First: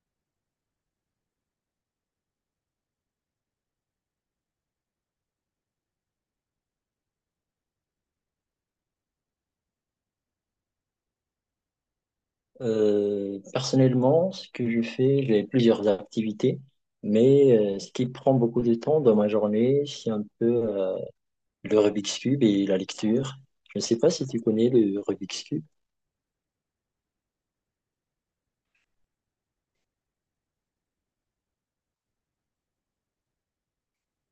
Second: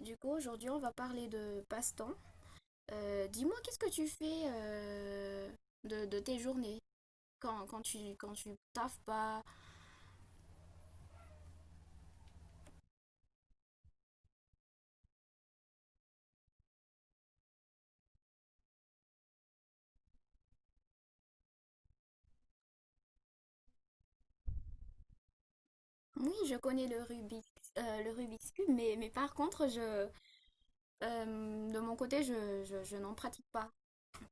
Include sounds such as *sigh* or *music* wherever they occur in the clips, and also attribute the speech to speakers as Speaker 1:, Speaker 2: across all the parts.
Speaker 1: Du coup, aujourd'hui, on va parler de passe-temps. Dis-moi, qu'est-ce que tu fais de tes journées quand tu taffes pas?
Speaker 2: Personnellement, ce que je fais, j'ai plusieurs activités, mais ce qui prend beaucoup de temps dans ma journée, c'est un peu le Rubik's Cube et la lecture. Je ne sais pas si tu connais le Rubik's Cube.
Speaker 1: Oui, je connais le Rubik, le Rubik's Cube, mais par contre, de mon côté, je n'en pratique pas.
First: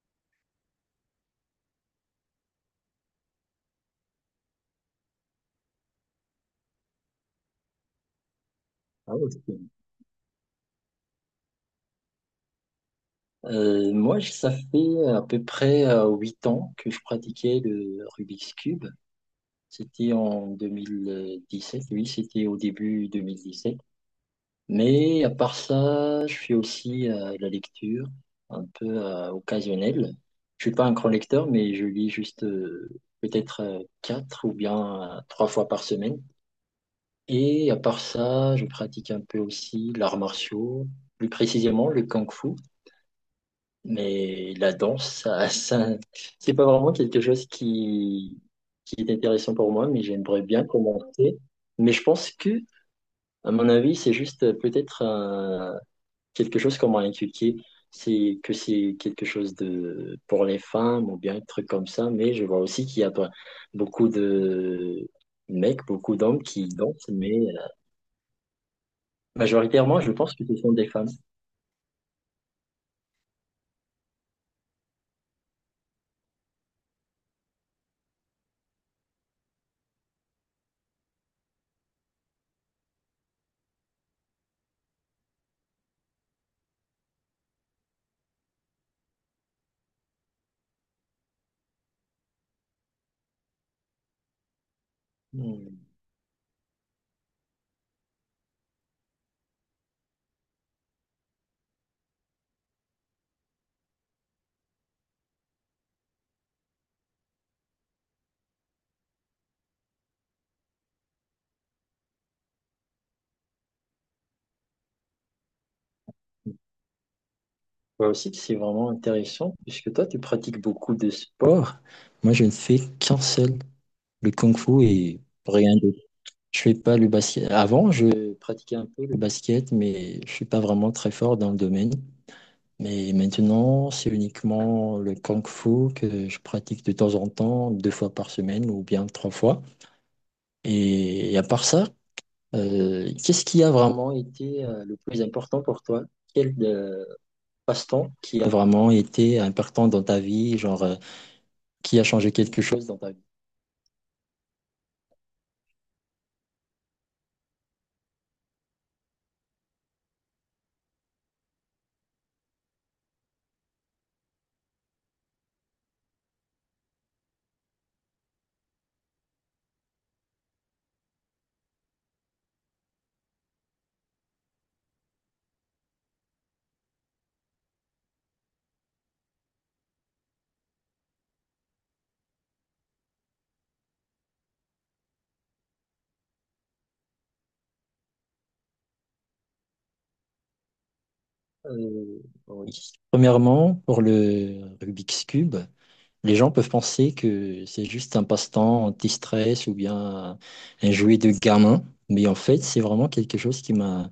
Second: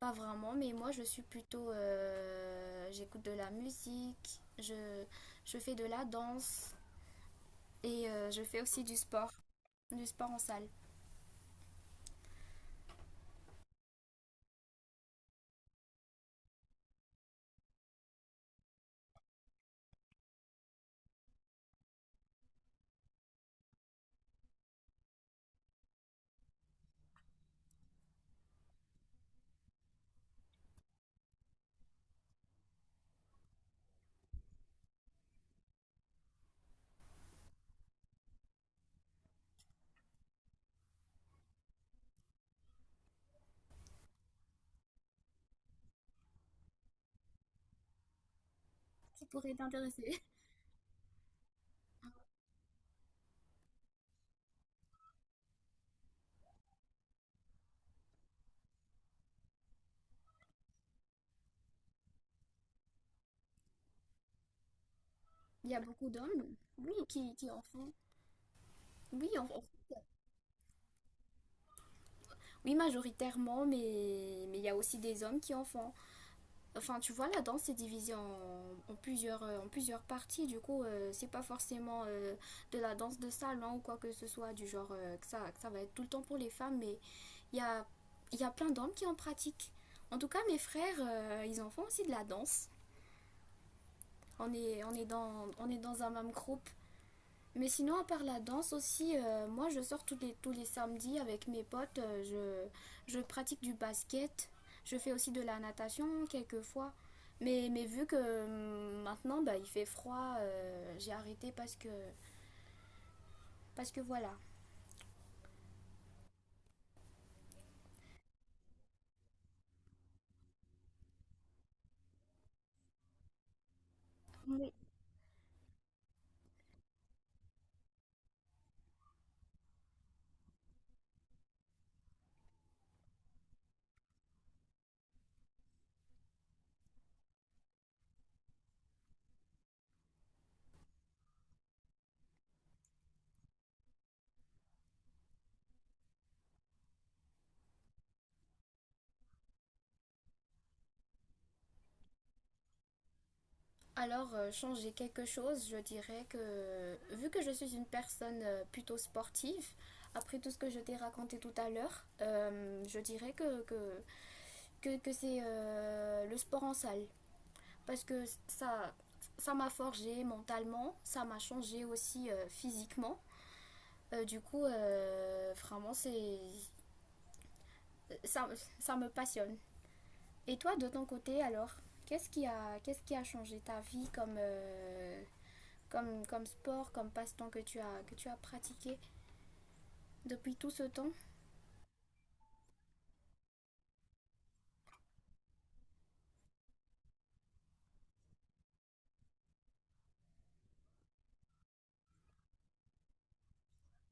Speaker 1: Pas vraiment, mais moi, je suis plutôt j'écoute de la musique, je fais de la danse et je fais aussi
Speaker 2: Ah, ok.
Speaker 1: du sport en salle.
Speaker 2: Moi, ça fait à peu près 8 ans que je pratiquais le Rubik's Cube. C'était en 2017. Oui, c'était au début 2017. Mais à part ça, je fais aussi de la lecture, un peu occasionnelle. Je suis pas un grand lecteur, mais je lis juste peut-être quatre ou bien trois fois par semaine. Et à part ça, je pratique un peu aussi l'art martiaux, plus précisément le kung-fu. Mais la danse, ça, *laughs* ça, c'est pas vraiment quelque chose qui est
Speaker 1: Ça
Speaker 2: intéressant
Speaker 1: pourrait
Speaker 2: pour moi, mais
Speaker 1: t'intéresser.
Speaker 2: j'aimerais bien commencer. Mais je pense que, à mon avis, c'est juste peut-être quelque chose qu'on m'a inculqué, c'est que c'est quelque chose de pour les femmes ou bien un truc comme ça, mais je vois aussi qu'il y a beaucoup de
Speaker 1: *laughs* Il y a
Speaker 2: mecs,
Speaker 1: beaucoup
Speaker 2: beaucoup d'hommes
Speaker 1: d'hommes,
Speaker 2: qui
Speaker 1: oui,
Speaker 2: dansent, mais
Speaker 1: qui en font. Oui, en- en-
Speaker 2: majoritairement, je pense que ce sont des femmes.
Speaker 1: oui, majoritairement, mais il y a aussi des hommes qui en font. Enfin, tu vois, la danse c'est divisé en, en plusieurs, en plusieurs parties. Du coup, c'est pas forcément de la danse de salon ou quoi que ce soit, du genre que ça va être tout le temps pour les femmes, mais il y a, il y a plein d'hommes qui en pratiquent. En tout cas, mes frères, ils en font aussi de la danse. On est
Speaker 2: Hmm.
Speaker 1: dans un même groupe. Mais sinon, à part la danse aussi, moi je sors tous les samedis avec mes potes, je pratique du basket, je fais aussi de la natation quelquefois. Mais vu que maintenant bah, il fait froid, j'ai arrêté parce que voilà.
Speaker 2: Je aussi c'est vraiment intéressant, puisque toi, tu pratiques beaucoup de sports. Moi, je ne fais qu'un seul, le
Speaker 1: Oui.
Speaker 2: kung-fu et rien d'autre. Je fais pas le basket. Avant, je pratiquais un peu le basket, mais je suis pas vraiment très fort dans le domaine. Mais maintenant, c'est uniquement le Kung Fu que je pratique de temps en temps, deux fois par semaine ou bien trois fois. Et à part ça, qu'est-ce qui a vraiment été le plus important pour toi? Quel passe-temps qui a vraiment été important dans ta vie, genre qui a changé quelque chose dans ta vie?
Speaker 1: Alors, changer quelque chose, je dirais que vu que je suis une personne plutôt sportive, après tout ce que je t'ai raconté tout à l'heure, je dirais que c'est le sport en salle. Parce que ça m'a forgé mentalement, ça m'a changé aussi physiquement. Vraiment, ça, ça me passionne. Et toi, de ton côté, alors, qu'est-ce qui a changé ta vie comme, comme sport, comme passe-temps que tu as pratiqué depuis tout ce temps?
Speaker 2: Euh, oui. Premièrement, pour le Rubik's Cube, les gens peuvent penser que c'est juste un passe-temps anti-stress ou bien un jouet de gamin, mais en fait, c'est vraiment quelque chose qui m'a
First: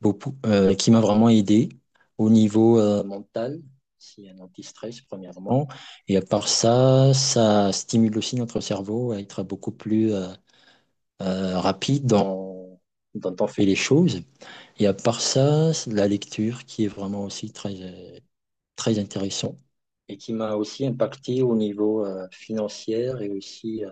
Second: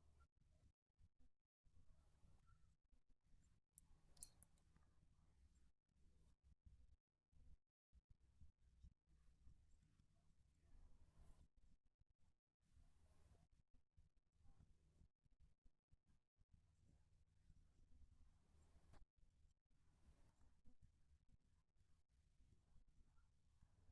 Speaker 2: beaucoup, euh, qui m'a vraiment aidé au niveau mental. C'est un anti-stress, premièrement. Et à part ça, ça stimule aussi notre cerveau à être beaucoup plus rapide dans on fait les choses. Et à part ça, c'est de la lecture qui est vraiment aussi très, très intéressant et qui m'a aussi impacté au niveau financier et aussi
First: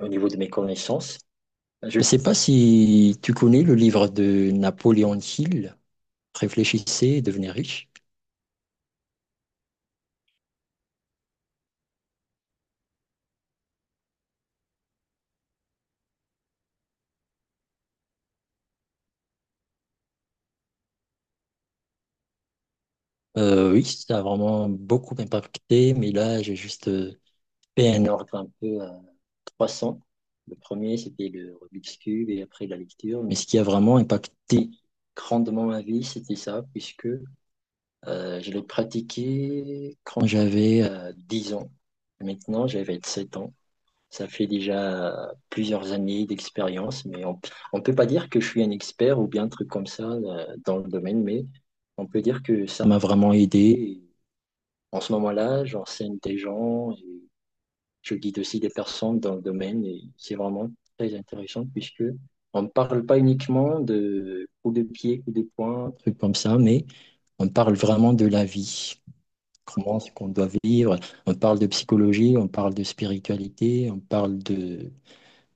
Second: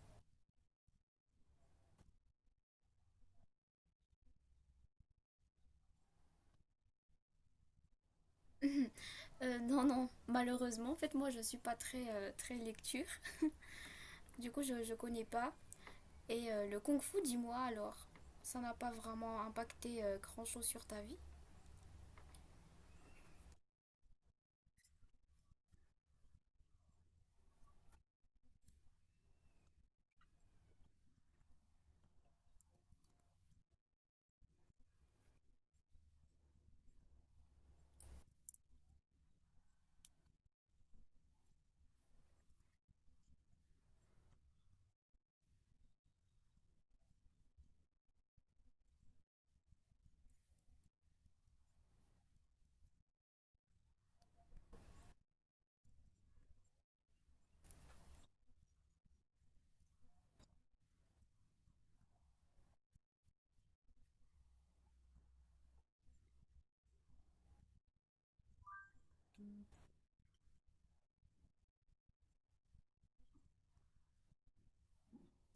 Speaker 2: au niveau de mes connaissances. Je ne sais pas si tu connais le livre de Napoléon Hill, Réfléchissez et devenez riche.
Speaker 1: *clears throat* *laughs* euh, Non, non, malheureusement, en fait, moi, je suis pas très, très lecture. Du coup, je ne connais pas. Et le kung fu, dis-moi alors, ça n'a pas vraiment impacté grand-chose sur ta vie?
Speaker 2: Oui, ça a vraiment beaucoup impacté, mais là, j'ai juste fait un ordre un peu 300. Le premier, c'était le Rubik's Cube et après la lecture. Mais ce qui a vraiment impacté grandement ma vie, c'était ça, puisque je l'ai pratiqué quand j'avais 10 ans. Maintenant, j'avais 7 ans. Ça fait déjà plusieurs années d'expérience, mais on ne peut pas dire que je suis un expert ou bien un truc comme ça dans le domaine, mais on peut dire que ça m'a vraiment aidé. Et en ce moment-là, j'enseigne des gens et je guide aussi des personnes dans le domaine et c'est vraiment très intéressant puisque on ne parle pas uniquement de coups de pied, coups de poing, trucs comme ça, mais on parle vraiment de la vie, comment est-ce qu'on doit vivre. On parle de psychologie, on parle de spiritualité, on parle de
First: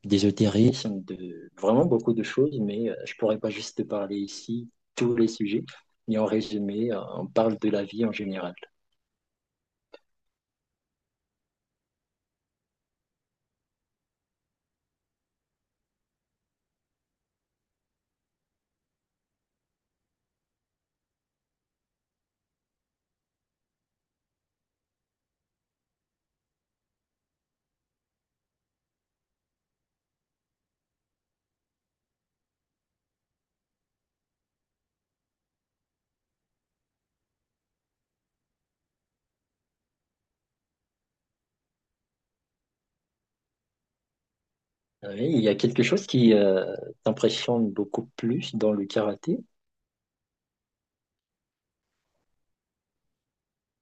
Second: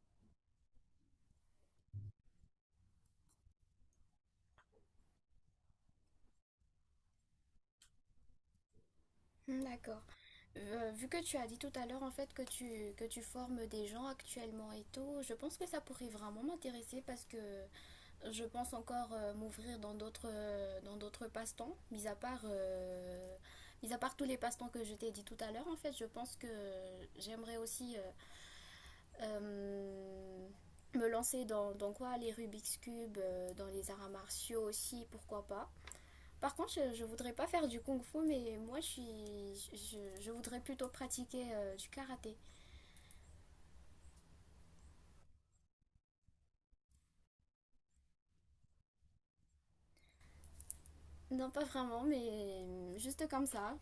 Speaker 2: d'ésotérisme, de vraiment beaucoup de choses, mais je pourrais pas juste te parler ici tous les sujets. Mais en résumé, on parle de la vie en général.
Speaker 1: Hmm, d'accord. Vu que tu as dit tout à l'heure en fait que tu formes des gens actuellement et tout, je pense que ça pourrait vraiment m'intéresser parce que je pense encore m'ouvrir dans d'autres passe-temps, mis à part tous les passe-temps que je t'ai dit tout à l'heure. En fait, je pense que j'aimerais aussi Euh, me lancer dans, dans quoi, les Rubik's Cube, dans les arts martiaux aussi, pourquoi pas. Par contre, je voudrais pas faire du kung fu, mais moi je voudrais plutôt pratiquer du karaté.
Speaker 2: Oui, il y a quelque chose qui t'impressionne beaucoup plus dans le karaté.
Speaker 1: Non, pas vraiment, mais juste comme ça.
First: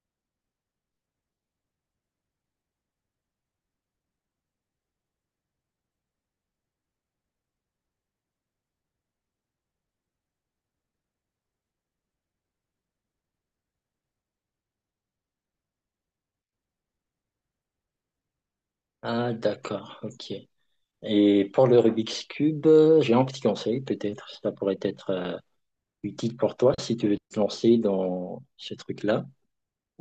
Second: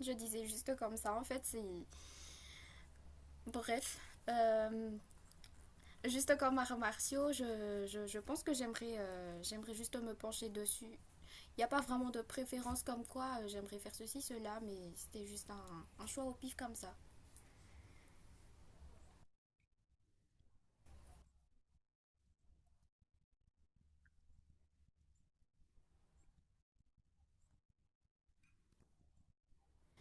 Speaker 1: Je disais juste comme ça, en fait, c'est. Bref. Euh, Juste comme arts martiaux, je pense que j'aimerais j'aimerais juste me pencher dessus. Il n'y a pas vraiment de préférence comme quoi j'aimerais faire ceci, cela, mais c'était juste un choix au pif comme ça.
Speaker 2: Ah, d'accord, ok. Et pour le Rubik's Cube, j'ai un petit conseil, peut-être, ça pourrait être utile pour toi si tu veux te lancer dans ce truc-là.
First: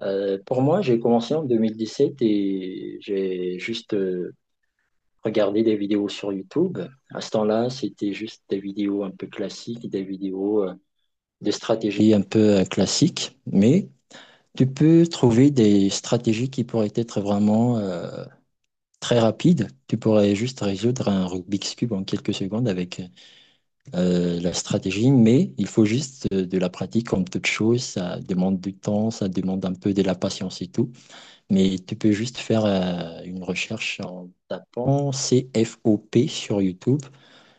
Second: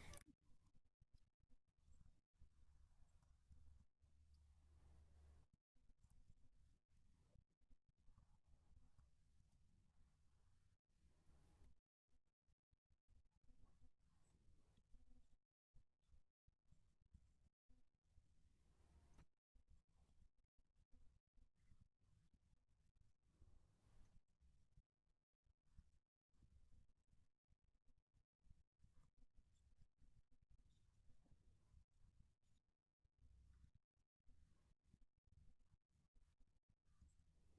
Speaker 2: Pour moi, j'ai commencé en 2017 et j'ai juste regardé des vidéos sur YouTube. À ce temps-là, c'était juste des vidéos un peu classiques, des vidéos de stratégie un peu classique, mais tu peux trouver des stratégies qui pourraient être vraiment très rapides. Tu pourrais juste résoudre un Rubik's Cube en quelques secondes avec la stratégie, mais il faut juste de la pratique comme toute chose. Ça demande du temps, ça demande un peu de la patience et tout. Mais tu peux juste faire une recherche en tapant C F O P sur YouTube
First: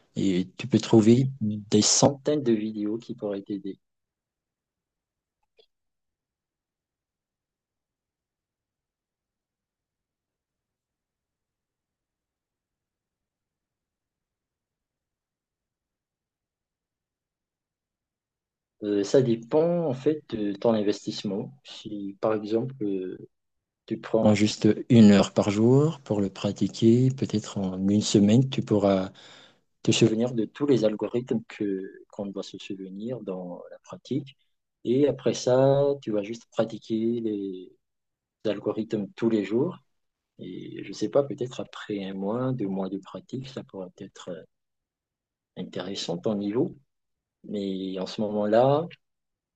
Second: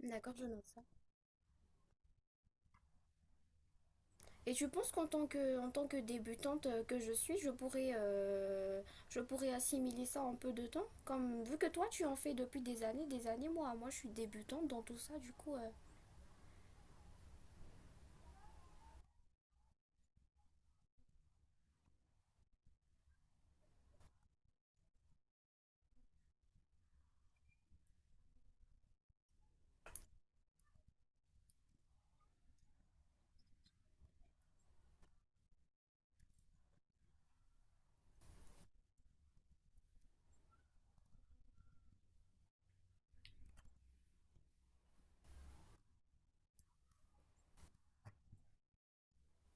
Speaker 1: D'accord, je
Speaker 2: et tu
Speaker 1: note
Speaker 2: peux
Speaker 1: ça.
Speaker 2: trouver des centaines de vidéos qui pourraient t'aider.
Speaker 1: Et tu penses qu'en tant que, en tant que débutante que je suis, je pourrais assimiler ça en peu de temps? Comme, vu que toi, tu en fais depuis des années, je suis débutante dans tout ça, du coup,
Speaker 2: Ça dépend en fait de ton investissement. Si par exemple tu prends juste 1 heure par jour pour le pratiquer. Peut-être en une semaine, tu pourras te souvenir de tous les algorithmes que qu'on doit se souvenir dans la pratique. Et après ça, tu vas juste pratiquer les algorithmes tous les jours. Et je ne sais pas, peut-être après un mois, 2 mois de pratique, ça pourrait être intéressant ton niveau. Mais en ce moment-là,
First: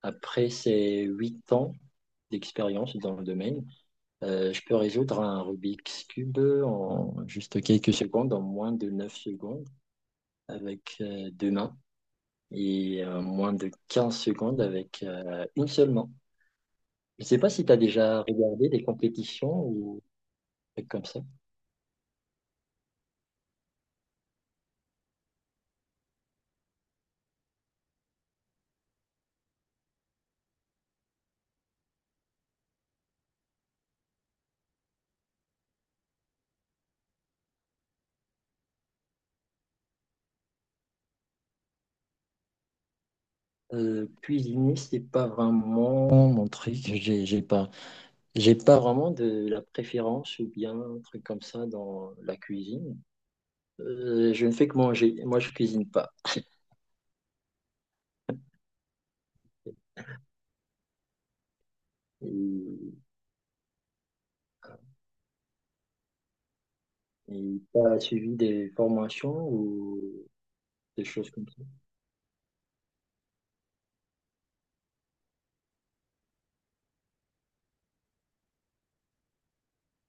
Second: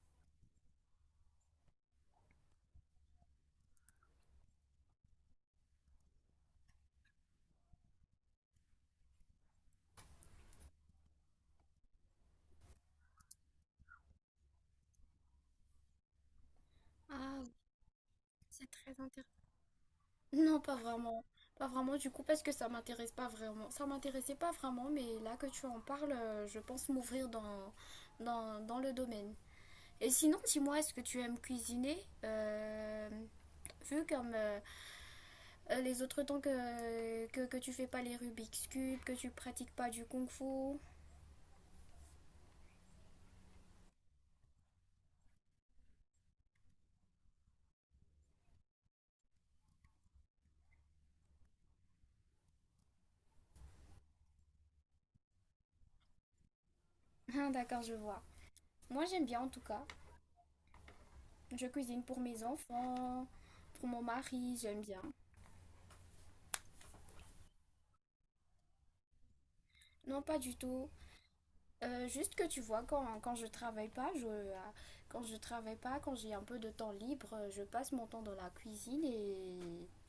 Speaker 2: après ces 8 ans d'expérience dans le domaine, je peux résoudre un Rubik's Cube en juste quelques secondes, en moins de 9 secondes avec deux mains et moins de 15 secondes avec une seule main. Je ne sais
Speaker 1: Ah,
Speaker 2: pas si tu as déjà
Speaker 1: c'est
Speaker 2: regardé des
Speaker 1: très intéressant.
Speaker 2: compétitions ou
Speaker 1: Non, pas
Speaker 2: des trucs comme ça.
Speaker 1: vraiment. Pas vraiment, du coup, parce que ça m'intéresse pas vraiment. Ça m'intéressait pas vraiment, mais là que tu en parles, je pense m'ouvrir dans, dans le domaine. Et sinon, dis-moi, est-ce que tu aimes cuisiner? Euh, vu comme les autres temps que tu fais pas les Rubik's Cube, que tu pratiques pas du Kung Fu.
Speaker 2: Cuisiner, c'est pas vraiment mon truc. J'ai pas vraiment de la préférence ou bien un truc comme ça dans la cuisine. Je ne fais que manger. Moi, je cuisine pas.
Speaker 1: Ah, d'accord, je vois. Moi, j'aime bien en tout
Speaker 2: Et
Speaker 1: cas. Je cuisine pour mes
Speaker 2: euh,
Speaker 1: enfants, pour mon mari, j'aime bien.
Speaker 2: Et t'as suivi des formations
Speaker 1: Non,
Speaker 2: ou
Speaker 1: pas du tout.
Speaker 2: des choses comme ça?
Speaker 1: Juste que tu vois, quand je travaille pas, quand je travaille pas, quand j'ai un peu de temps libre, je passe mon temps dans la cuisine et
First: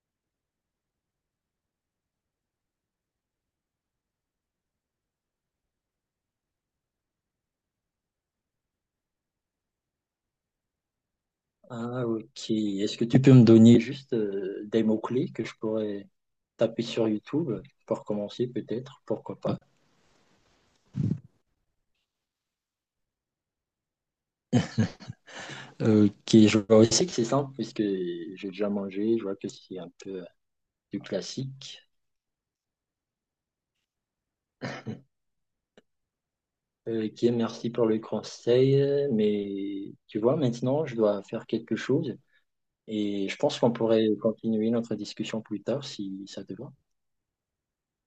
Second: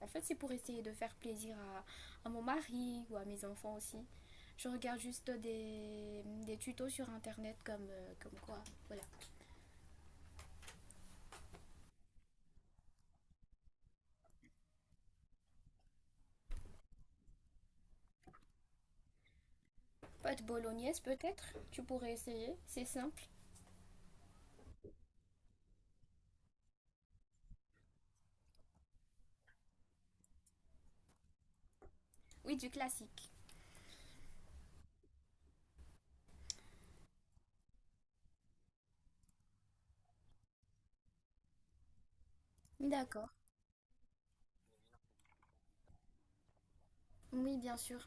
Speaker 1: en fait c'est pour essayer de faire plaisir à mon mari ou à mes enfants aussi. Je regarde juste des tutos sur internet comme, comme quoi. Voilà.
Speaker 2: Ah, ok. Est-ce que tu peux me donner juste des mots-clés que je pourrais taper sur YouTube pour commencer, peut-être, pourquoi pas?
Speaker 1: Pâte bolognaise peut-être, tu pourrais essayer, c'est simple.
Speaker 2: Ok, je vois aussi que c'est simple puisque j'ai déjà mangé, je vois que c'est un peu du classique.
Speaker 1: Oui, du classique.
Speaker 2: Ok, merci pour le conseil, mais tu vois, maintenant, je dois faire quelque chose et
Speaker 1: D'accord.
Speaker 2: je pense qu'on pourrait continuer notre discussion plus tard si ça te va.
Speaker 1: Oui, bien sûr.